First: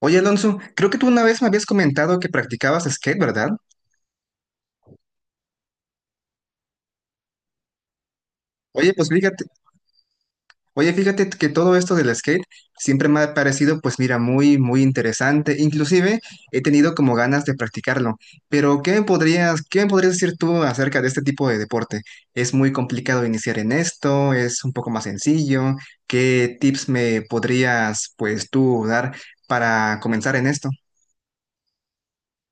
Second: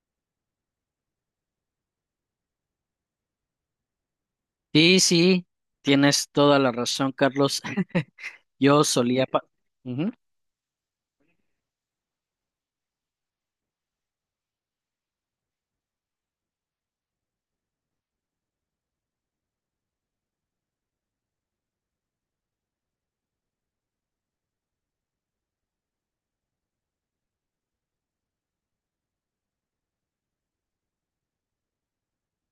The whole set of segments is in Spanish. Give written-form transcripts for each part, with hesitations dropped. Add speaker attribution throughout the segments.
Speaker 1: Oye, Alonso, creo que tú una vez me habías comentado que practicabas skate, ¿verdad?
Speaker 2: Sí, sí, tienes toda la razón, Carlos. Yo
Speaker 1: Oye, pues
Speaker 2: solía
Speaker 1: fíjate,
Speaker 2: Ujú.
Speaker 1: oye, fíjate que todo esto del skate siempre me ha parecido, pues mira, muy, muy interesante. Inclusive he tenido como ganas de practicarlo. Pero, ¿qué me podrías decir tú acerca de este tipo de deporte? ¿Es muy complicado iniciar en esto? ¿Es un poco más sencillo? ¿Qué tips me podrías, pues tú, dar para comenzar en esto?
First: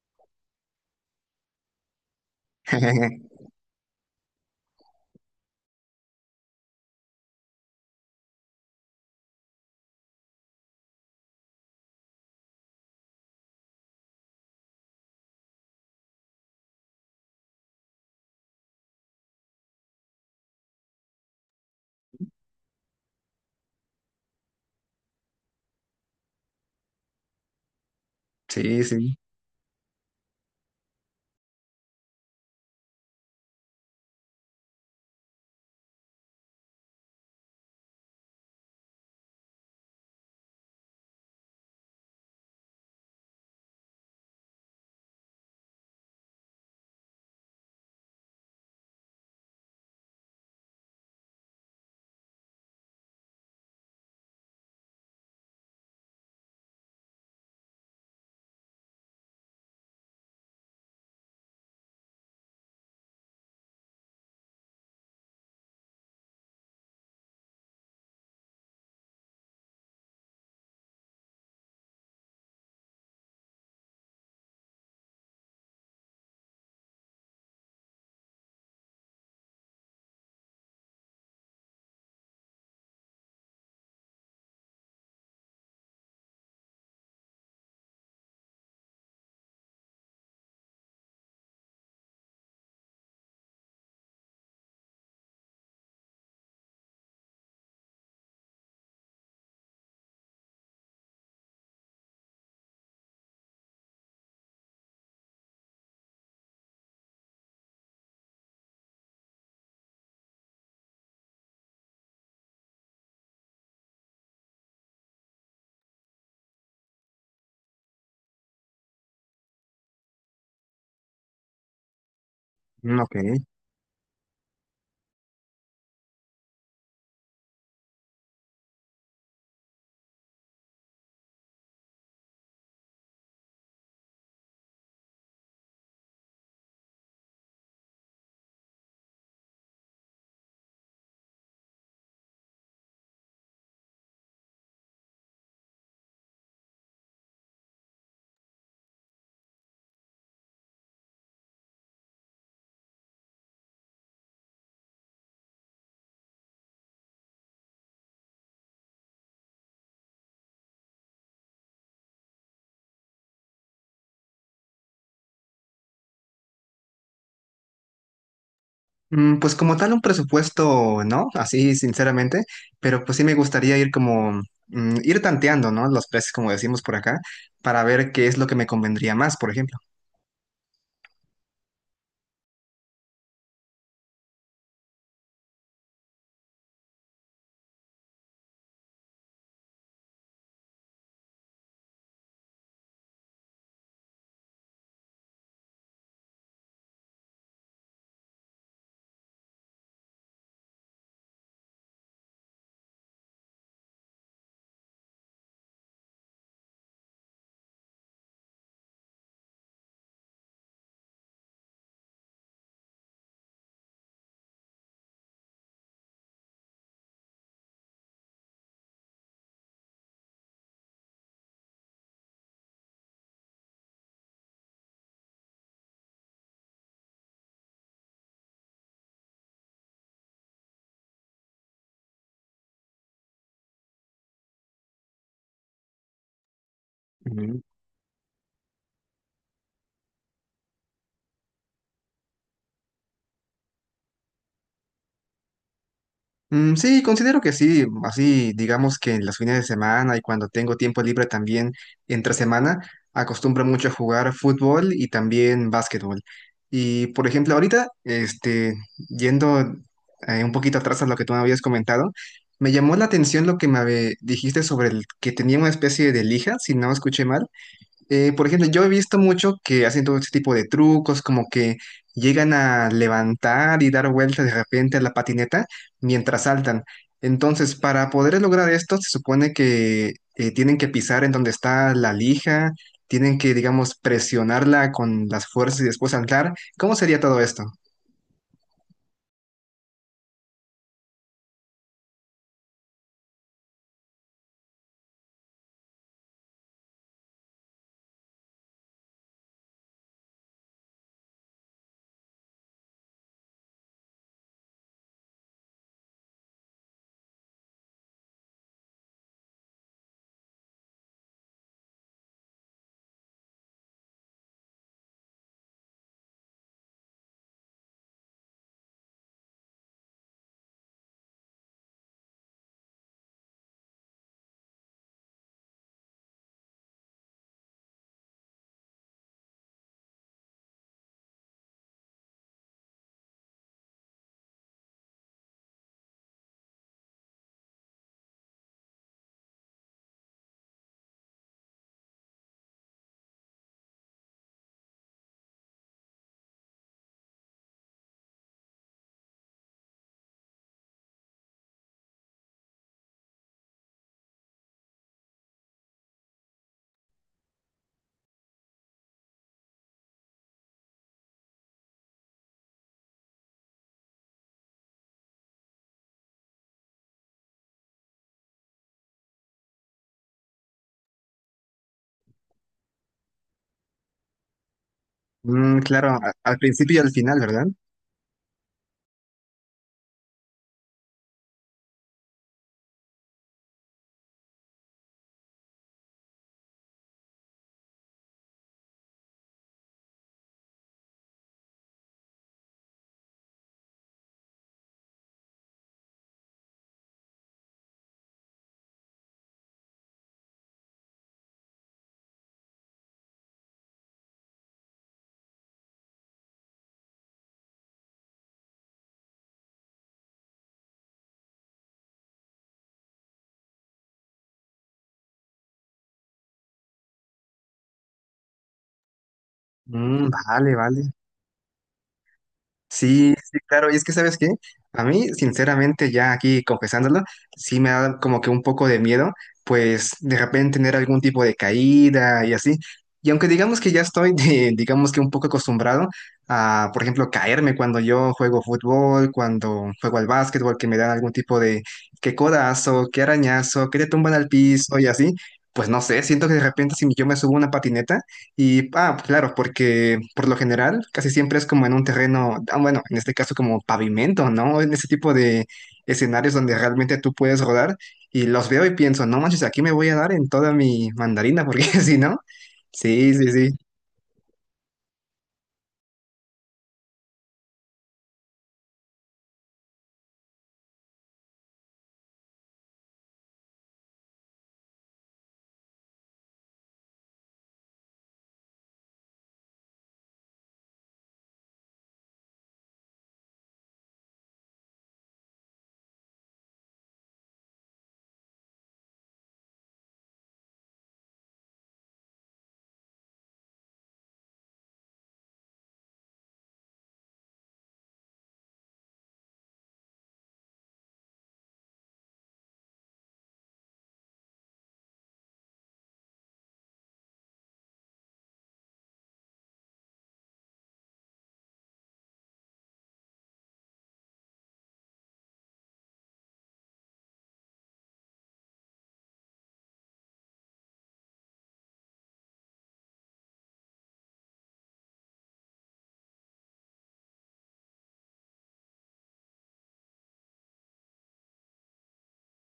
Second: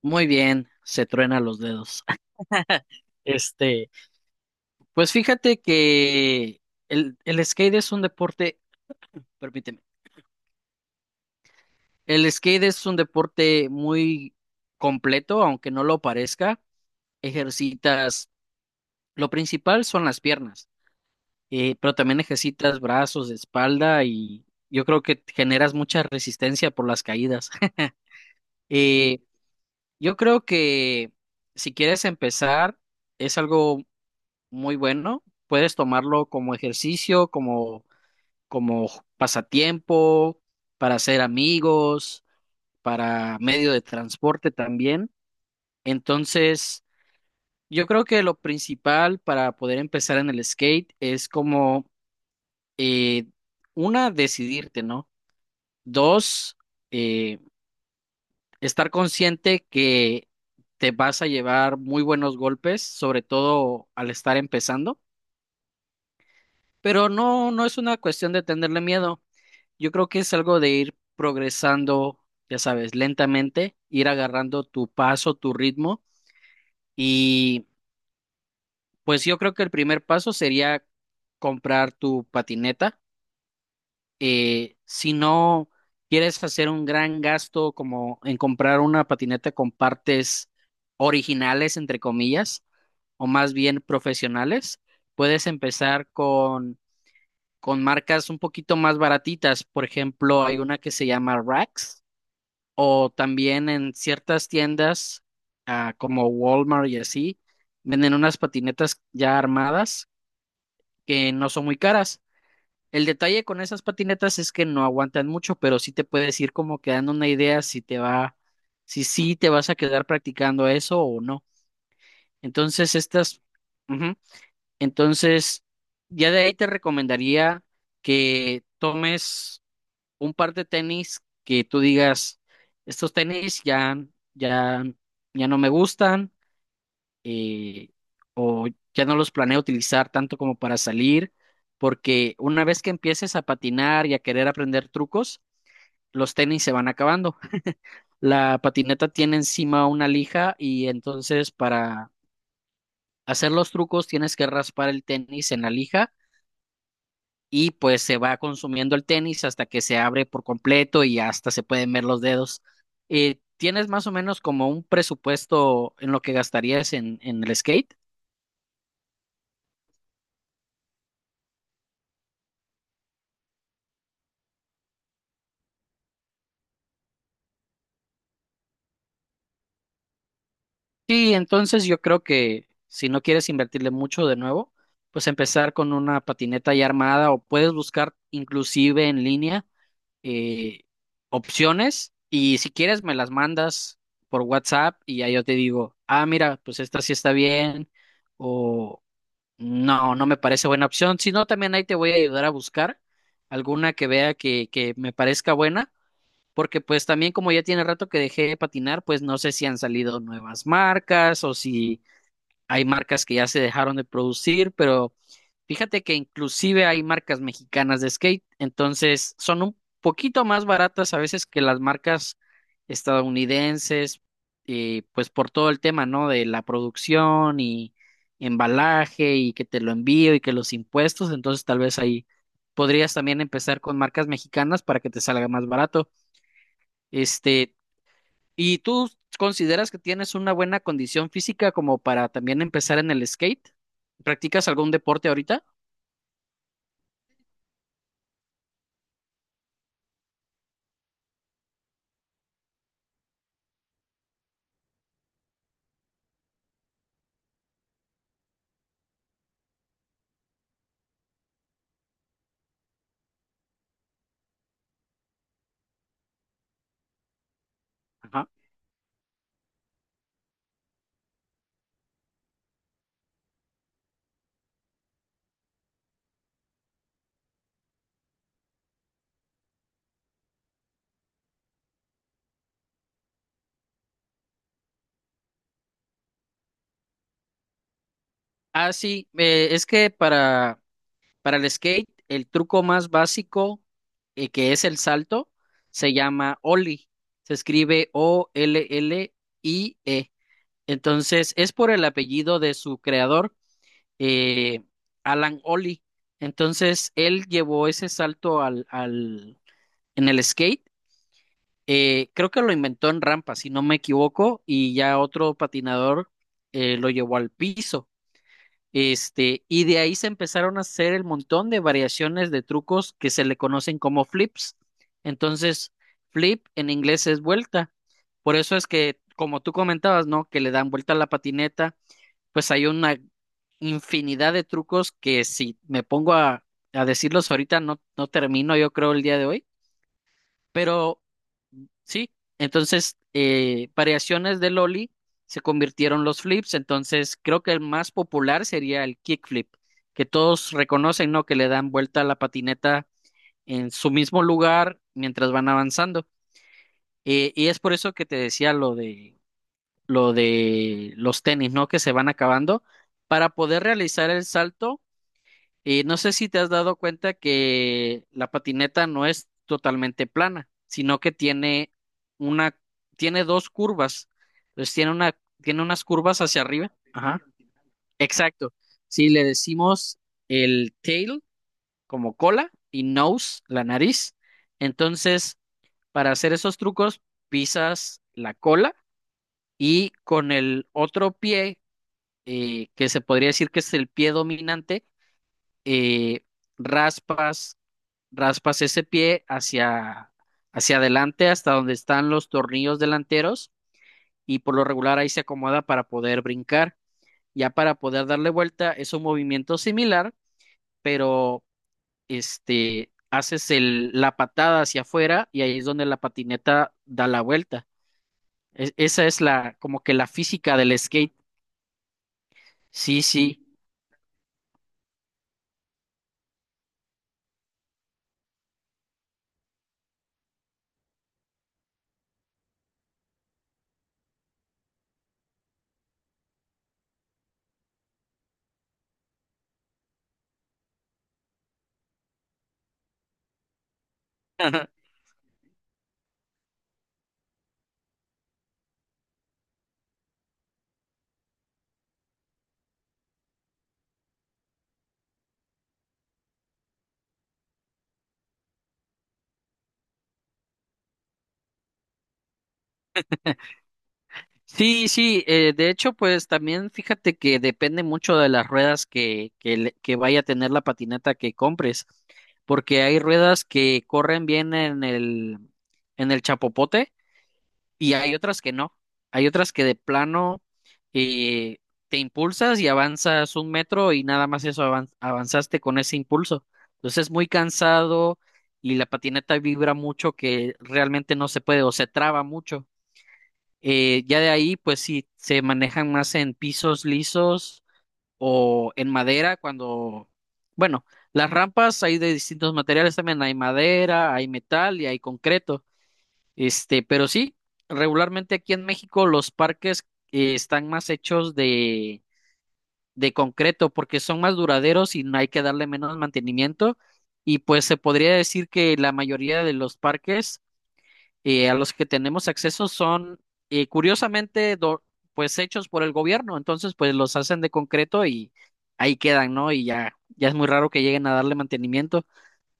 Speaker 2: Muy bien, se truena los dedos. Este, pues fíjate que el skate es un deporte, permíteme, el skate es un deporte muy completo, aunque no lo parezca. Ejercitas, lo principal son las piernas, pero también ejercitas brazos, espalda y yo creo que generas mucha resistencia por las caídas.
Speaker 1: Sí, sí.
Speaker 2: Eh, Yo creo que si quieres empezar, es algo muy bueno. Puedes tomarlo como ejercicio, como pasatiempo, para hacer amigos, para medio de transporte también. Entonces, yo creo que lo principal para poder empezar en el skate es como, eh, una, decidirte, ¿no? Dos, eh, estar consciente que te vas a llevar muy buenos golpes, sobre todo al estar empezando, pero no, no es una cuestión de tenerle miedo. Yo creo que es algo de ir progresando, ya sabes, lentamente, ir agarrando tu paso, tu ritmo, y pues yo creo que el primer paso sería comprar tu patineta. Si no quieres hacer un gran gasto como en comprar una patineta con partes originales, entre comillas, o más bien profesionales, puedes empezar con marcas un poquito más baratitas. Por ejemplo, hay una que se llama Rax, o también en ciertas tiendas, como Walmart y así, venden unas patinetas ya armadas que no son muy caras. El detalle con esas patinetas es que no aguantan mucho, pero sí te puedes ir como quedando una idea si sí te vas a quedar practicando eso o no. Entonces,
Speaker 1: Ok.
Speaker 2: estas. Ujú. Entonces, ya de ahí te recomendaría que tomes un par de tenis que tú digas, estos tenis ya, ya no me gustan, eh, o ya no los planeo utilizar tanto como para salir, porque una vez que empieces a patinar y a querer aprender trucos, los tenis se van acabando. La patineta tiene encima una lija y entonces para hacer los trucos tienes que raspar el tenis en la lija y pues se va consumiendo el tenis hasta que se abre por completo y hasta se pueden ver los dedos. ¿Tienes más o menos como un presupuesto en lo que gastarías en el skate?
Speaker 1: Pues como tal un presupuesto, ¿no? Así sinceramente, pero pues sí me gustaría ir como, ir tanteando, ¿no? Los precios, como decimos por acá, para ver qué es lo que me convendría más, por ejemplo.
Speaker 2: Sí, entonces yo creo que si no quieres invertirle mucho de nuevo, pues empezar con una patineta ya armada o puedes buscar inclusive en línea, eh, opciones, y si quieres me las mandas por WhatsApp y ya yo te digo, ah, mira, pues esta sí está bien o no, no me parece buena opción. Si no, también ahí te voy a ayudar a buscar alguna que vea que me parezca buena, porque pues también como ya tiene rato que dejé de patinar, pues no sé si han salido nuevas marcas o si hay marcas que ya se dejaron de producir, pero fíjate que inclusive hay marcas mexicanas de skate, entonces son un poquito más baratas a veces que las marcas estadounidenses, pues por todo el tema, ¿no? De la producción y embalaje y que te lo envío y que los impuestos, entonces tal vez ahí podrías también empezar con marcas mexicanas para que te salga más barato. Este, ¿Y tú consideras que tienes una buena condición física como para también empezar en el skate? ¿Practicas algún deporte ahorita?
Speaker 1: Sí, considero que sí, así digamos que en los fines de semana y cuando tengo tiempo libre también entre semana, acostumbro mucho a jugar fútbol y también básquetbol. Y por ejemplo, ahorita, yendo un poquito atrás a lo que tú me habías comentado, me llamó la atención lo que me habe- dijiste sobre el que tenía una especie de lija, si no escuché mal, por
Speaker 2: Ajá.
Speaker 1: ejemplo, yo he visto mucho que hacen todo ese tipo de trucos, como que llegan a levantar y dar vueltas de repente a la patineta mientras saltan. Entonces, para poder lograr esto, se supone que tienen que pisar en donde está la lija, tienen que, digamos, presionarla con las fuerzas y después saltar. ¿Cómo sería todo esto?
Speaker 2: Ah, sí, es que para, el skate, el truco más básico, que es el salto, se llama Ollie. Se escribe Ollie. Entonces, es por el apellido de su creador, eh, Alan Ollie. Entonces, él llevó ese salto en el skate. Creo que lo inventó en rampa, si no me equivoco, y ya otro patinador lo llevó al piso. Y de ahí se empezaron a hacer el montón de variaciones de trucos que se le conocen como flips. Entonces, flip en inglés es vuelta. Por eso es que, como tú comentabas, ¿no? Que le dan vuelta a la patineta, pues hay una infinidad de trucos que si me pongo a decirlos ahorita no, no termino, yo creo, el día de hoy. Pero sí, entonces variaciones del ollie se convirtieron los flips, entonces creo que el más popular sería el kickflip, que todos reconocen, ¿no? Que le dan vuelta a la patineta en su mismo lugar mientras van avanzando. Y es por eso que te decía lo de los tenis, ¿no? Que se van acabando. Para poder realizar el salto, y no sé si te has dado cuenta que la patineta no es totalmente plana, sino que tiene una, tiene dos curvas. Entonces tiene una, tiene unas
Speaker 1: Claro, a-
Speaker 2: curvas
Speaker 1: al
Speaker 2: hacia arriba.
Speaker 1: principio y al final,
Speaker 2: Ajá.
Speaker 1: ¿verdad?
Speaker 2: Exacto. Si le decimos el tail como cola y nose, la nariz. Entonces, para hacer esos trucos, pisas la cola y con el otro pie, que se podría decir que es el pie dominante, eh, raspas raspas ese pie hacia, adelante hasta donde están los tornillos delanteros y por lo regular ahí se acomoda para poder brincar. Ya para poder darle vuelta es un movimiento similar, pero haces el, la patada hacia afuera y ahí es donde la patineta da la vuelta. Esa es la como que la física
Speaker 1: Vale,
Speaker 2: del
Speaker 1: vale.
Speaker 2: skate. Sí,
Speaker 1: Sí, sí,
Speaker 2: sí.
Speaker 1: claro. Y es que, ¿sabes qué? A mí, sinceramente, ya aquí confesándolo, sí me da como que un poco de miedo, pues de repente tener algún tipo de caída y así. Y aunque digamos que ya estoy, de- digamos que un poco acostumbrado a, por ejemplo, caerme cuando yo juego fútbol, cuando juego al básquetbol, que me dan algún tipo de que codazo, que arañazo, que te tumban al piso y así, pues no sé, siento que de repente si yo me subo a una patineta, y, ah, claro, porque por lo general casi siempre es como en un terreno, ah, bueno, en este caso como pavimento, ¿no? En ese tipo de escenarios donde realmente tú puedes rodar y los veo y pienso, no manches, aquí me voy a dar en toda mi mandarina, porque si no, sí, sí, sí.
Speaker 2: Sí, sí, de hecho, pues también fíjate que depende mucho de las ruedas que que vaya a tener la patineta que compres, porque hay ruedas que corren bien en el chapopote y hay otras que no. Hay otras que de plano, eh, te impulsas y avanzas un metro y nada más eso avanzaste con ese impulso. Entonces es muy cansado y la patineta vibra mucho que realmente no se puede o se traba mucho. Ya de ahí, pues sí, se manejan más en pisos lisos o en madera cuando, bueno, las rampas hay de distintos materiales también, hay madera, hay metal y hay concreto. Pero sí, regularmente aquí en México los parques, están más hechos de concreto porque son más duraderos y no hay que darle menos mantenimiento. Y pues se podría decir que la mayoría de los parques y a los que tenemos acceso son, curiosamente, pues hechos por el gobierno, entonces pues los hacen de concreto y ahí quedan, ¿no? Y ya, ya es muy raro que lleguen a darle mantenimiento,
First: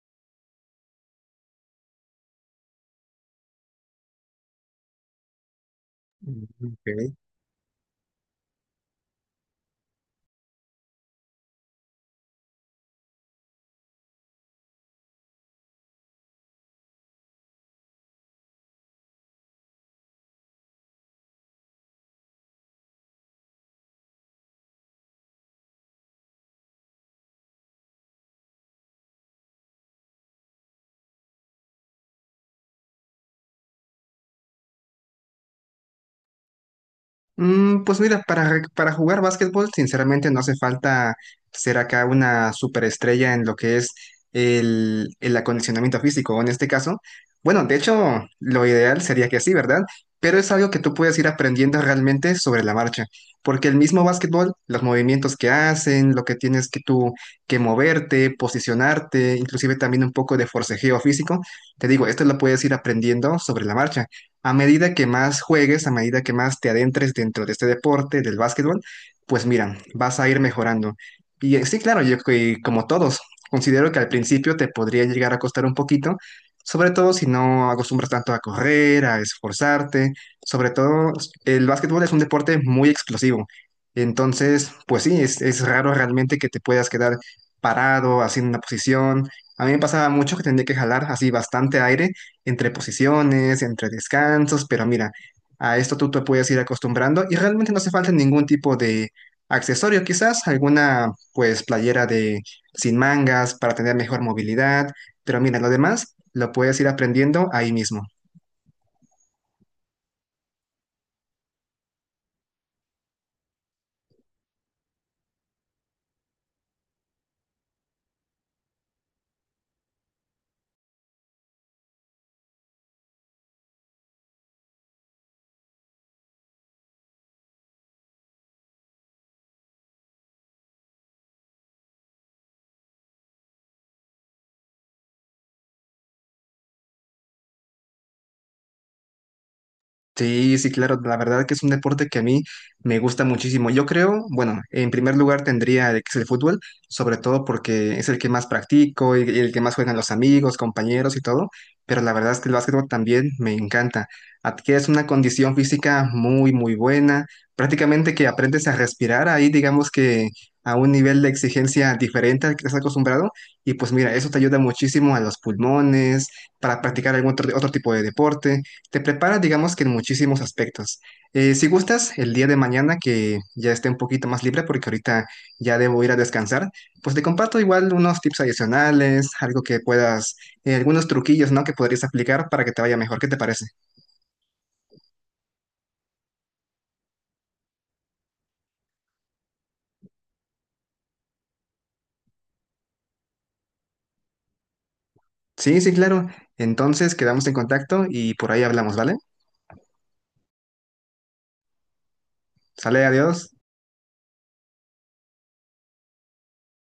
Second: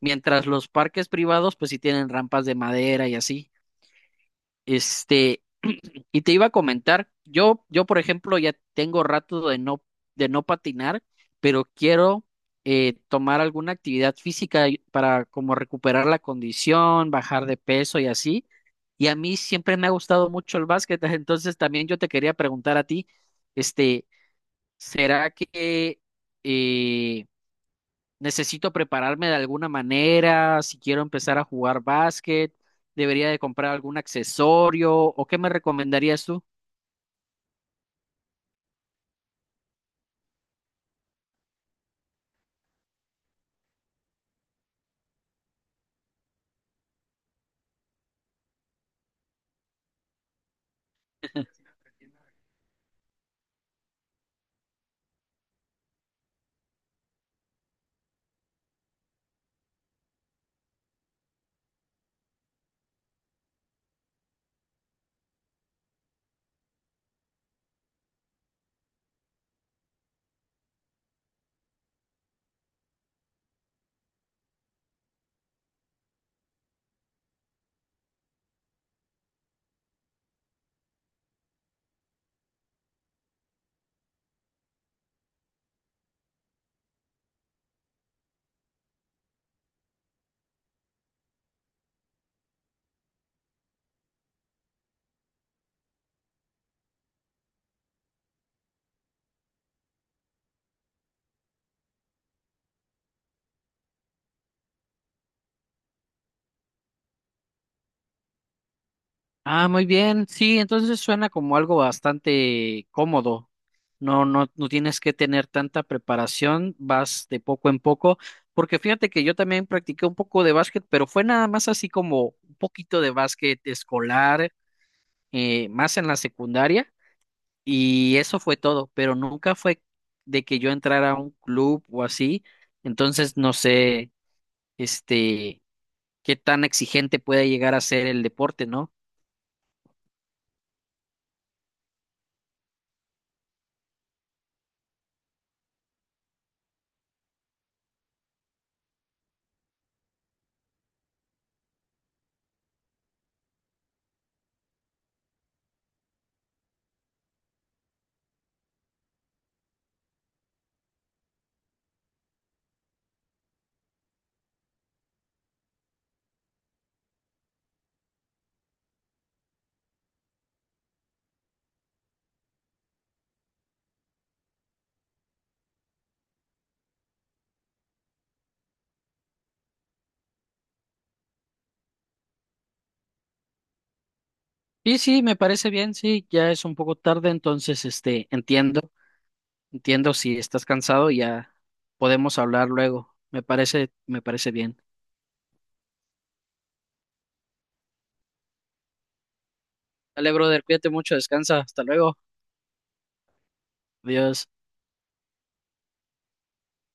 Speaker 2: mientras los parques privados pues sí tienen rampas de madera y así. Este, y te
Speaker 1: Mm,
Speaker 2: iba a comentar,
Speaker 1: ok.
Speaker 2: yo por ejemplo ya tengo rato de no, patinar, pero quiero tomar alguna actividad física para como recuperar la condición, bajar de peso y así. Y a mí siempre me ha gustado mucho el básquet, entonces también yo te quería preguntar a ti, este, ¿será que eh, necesito prepararme de alguna manera si quiero empezar a jugar básquet? ¿Debería de comprar algún accesorio o qué me recomendarías tú?
Speaker 1: Pues mira, re- para jugar básquetbol, sinceramente no hace falta ser acá una superestrella en lo que es el acondicionamiento físico, o en este caso. Bueno, de hecho, lo ideal sería que sí, ¿verdad? Pero es algo que tú puedes ir aprendiendo realmente sobre la marcha, porque el mismo básquetbol, los movimientos que hacen, lo que tienes que tú que moverte, posicionarte, inclusive también un poco de forcejeo físico, te digo, esto lo puedes ir aprendiendo sobre la marcha a medida que más juegues, a medida que más te adentres dentro de este deporte, del básquetbol, pues mira, vas a ir mejorando. Y sí, claro, yo que- como todos, considero que al principio te podría llegar a costar un poquito, sobre todo si no acostumbras tanto a correr, a esforzarte, sobre todo el básquetbol es un deporte muy explosivo. Entonces, pues sí, es raro realmente que te puedas quedar parado, haciendo una posición. A mí me pasaba mucho que tenía que jalar así bastante aire entre posiciones, entre descansos, pero mira, a esto tú te puedes ir acostumbrando y realmente no hace falta ningún tipo de accesorio, quizás alguna pues playera de sin mangas para tener mejor movilidad, pero mira, lo demás lo puedes ir aprendiendo ahí mismo.
Speaker 2: Ah, muy bien. Sí, entonces suena como algo bastante cómodo. No, no, no tienes que tener tanta preparación, vas de poco en poco, porque fíjate que yo también practiqué un poco de básquet, pero fue nada más así como un poquito de básquet escolar, más en la secundaria, y eso fue todo, pero nunca fue de que yo entrara a un club o así, entonces no sé, este, qué tan exigente puede llegar a ser el deporte, ¿no?
Speaker 1: Sí, sí, claro, la verdad que es un deporte que a mí me gusta muchísimo. Yo creo, bueno, en primer lugar tendría el que es el fútbol, sobre todo porque es el que más practico y el que más juegan los amigos, compañeros y todo, pero la verdad es que el básquetbol también me encanta. Adquieres una condición física muy, muy buena, prácticamente que aprendes a respirar ahí, digamos que a un nivel de exigencia diferente al que estás acostumbrado, y pues mira, eso te ayuda muchísimo a los pulmones, para practicar algún otro tipo de deporte. Te prepara, digamos que en muchísimos aspectos. Si gustas, el día de mañana que ya esté un poquito más libre, porque ahorita ya debo ir a descansar, pues te comparto igual unos tips adicionales, algo que puedas, algunos truquillos, ¿no? Que podrías aplicar para que te vaya mejor. ¿Qué te parece?
Speaker 2: Sí, sí, me parece bien, sí, ya es un poco tarde, entonces, entiendo, entiendo si estás cansado, ya podemos hablar luego. Me parece bien.
Speaker 1: Sí, sí, claro. Entonces quedamos en contacto y por ahí hablamos, ¿vale?
Speaker 2: Dale, brother, cuídate mucho, descansa, hasta luego,
Speaker 1: Sale, adiós.
Speaker 2: adiós.